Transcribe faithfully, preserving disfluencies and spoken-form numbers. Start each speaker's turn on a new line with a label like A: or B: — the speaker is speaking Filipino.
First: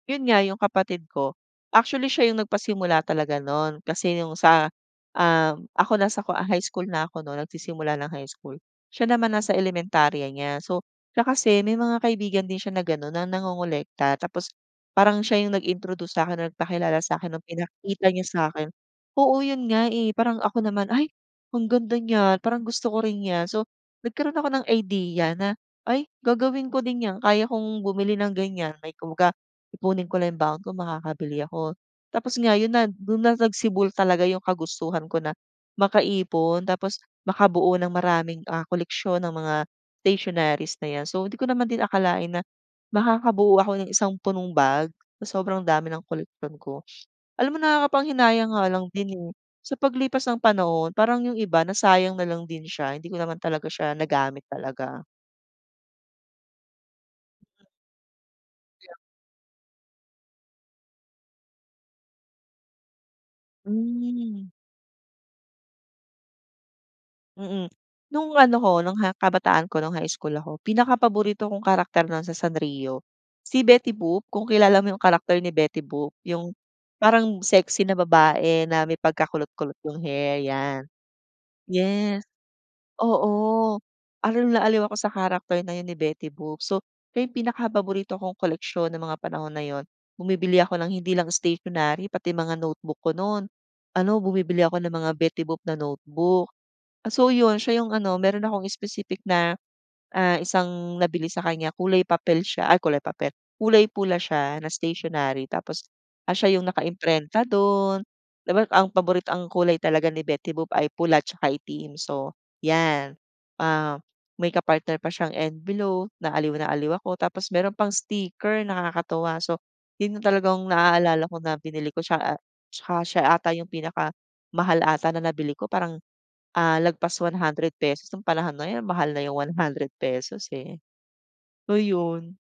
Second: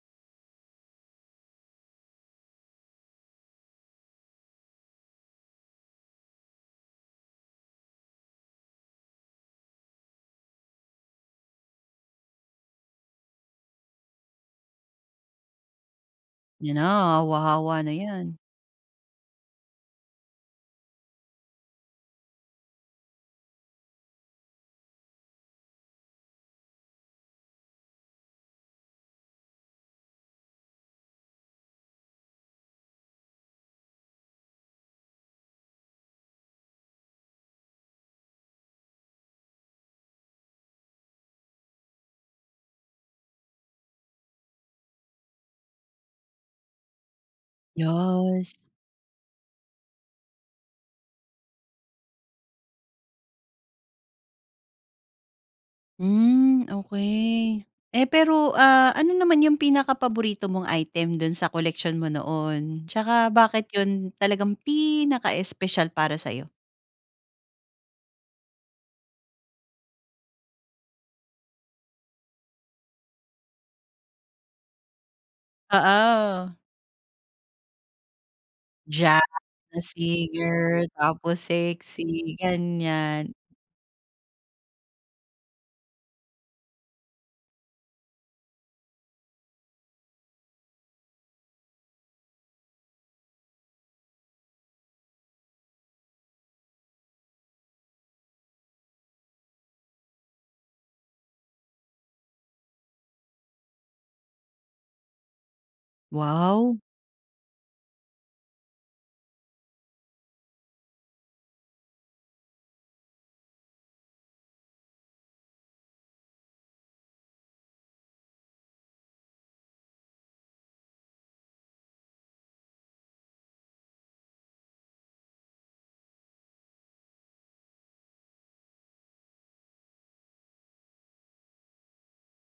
A: Yun nga yung kapatid ko. Actually, siya yung nagpasimula talaga no'n kasi yung sa, um, ako nasa ko high school na ako no'n nagsisimula ng high school, siya naman nasa elementarya niya. So siya kasi may mga kaibigan din siya na gano'n na nangongolekta tapos parang siya yung nag-introduce sa 'kin na
B: Yan
A: nagpakilala sa
B: na,
A: 'kin ng
B: hawa-hawa na
A: pinakita niya
B: yan.
A: sa akin. Oo, yun nga, eh, parang ako naman, "Ay ang ganda niyan parang gusto ko rin niyan." So nagkaroon ako ng idea na, "Ay gagawin ko din yan, kaya ko bumili ng ganyan." Kumbaga ipunin ko lang yung baon ko makakabili ako. Tapos nga yon na do'n na nagsibol talaga yung kagustuhan ko na makaipon tapos makabuo ng maraming, ah, koleksyon ng mga stationeries na yan. So hindi ko naman din akalain na makakabuo ako ng isang punong bag, sa sobrang dami ng koleksyon ko. Alam mo nakakapanghinayang
B: yas.
A: nga lang din, eh, sa paglipas ng panahon parang yung iba nasayang nalang din siya hindi ko naman talaga siya nagamit talaga
B: Hmm. Okey. Eh, pero,
A: Di,
B: ah,
A: ah.
B: ano naman yung pinakapaborito mong item do'n sa koleksyon mo noon tsaka bakit yun
A: Hmm.
B: talagang pinaka-espesyal para sa'yo?
A: Mm. Nung ano ko nung ha kabataan ko nung high school ako pinakapaborito kong karakter na sa Sanrio si Betty Boop kung kilala mo yung karakter ni Betty Boop yung
B: Oo.
A: parang sexy na babae na may
B: Jazz
A: pagkakulot-kulot
B: na
A: yung hair, yan.
B: singer tapos
A: Yes,
B: sexy ganyan.
A: oo, aliw na aliw ako sa character na yun ni Betty Boop, so, siya yung pinakapaborito kong koleksiyon ng mga panahon na yun. Bumibili ako ng hindi lang stationary pati mga notebook ko no'n ano bumibili ako ng mga Betty Boop na notebook. So yun siya yung ano, mayro'n akong specific na, ah, isang nabili sa kanya kulay papel siya ay, kulay papel, kulay pula siya na stationery. Tapos siya yung
B: Wow.
A: nakaimprenta do'n, di ba ang paborit ang kulay talaga ni Betty Boop ay pula tsaka itim so yan, ah, may ka-partner pa siyang envelope na aliw na aliw ako. Tapos mayro'n pang sticker nakakatuwa. So yun talaga ang naalala ko na binili ko siya, ah, tsaka siya ata yung pinakamahal ata na nabili ko parang, ah, lagpas one hundred pesos nung panahon na yun, mahal na yung one hundred pesos eh. So yun.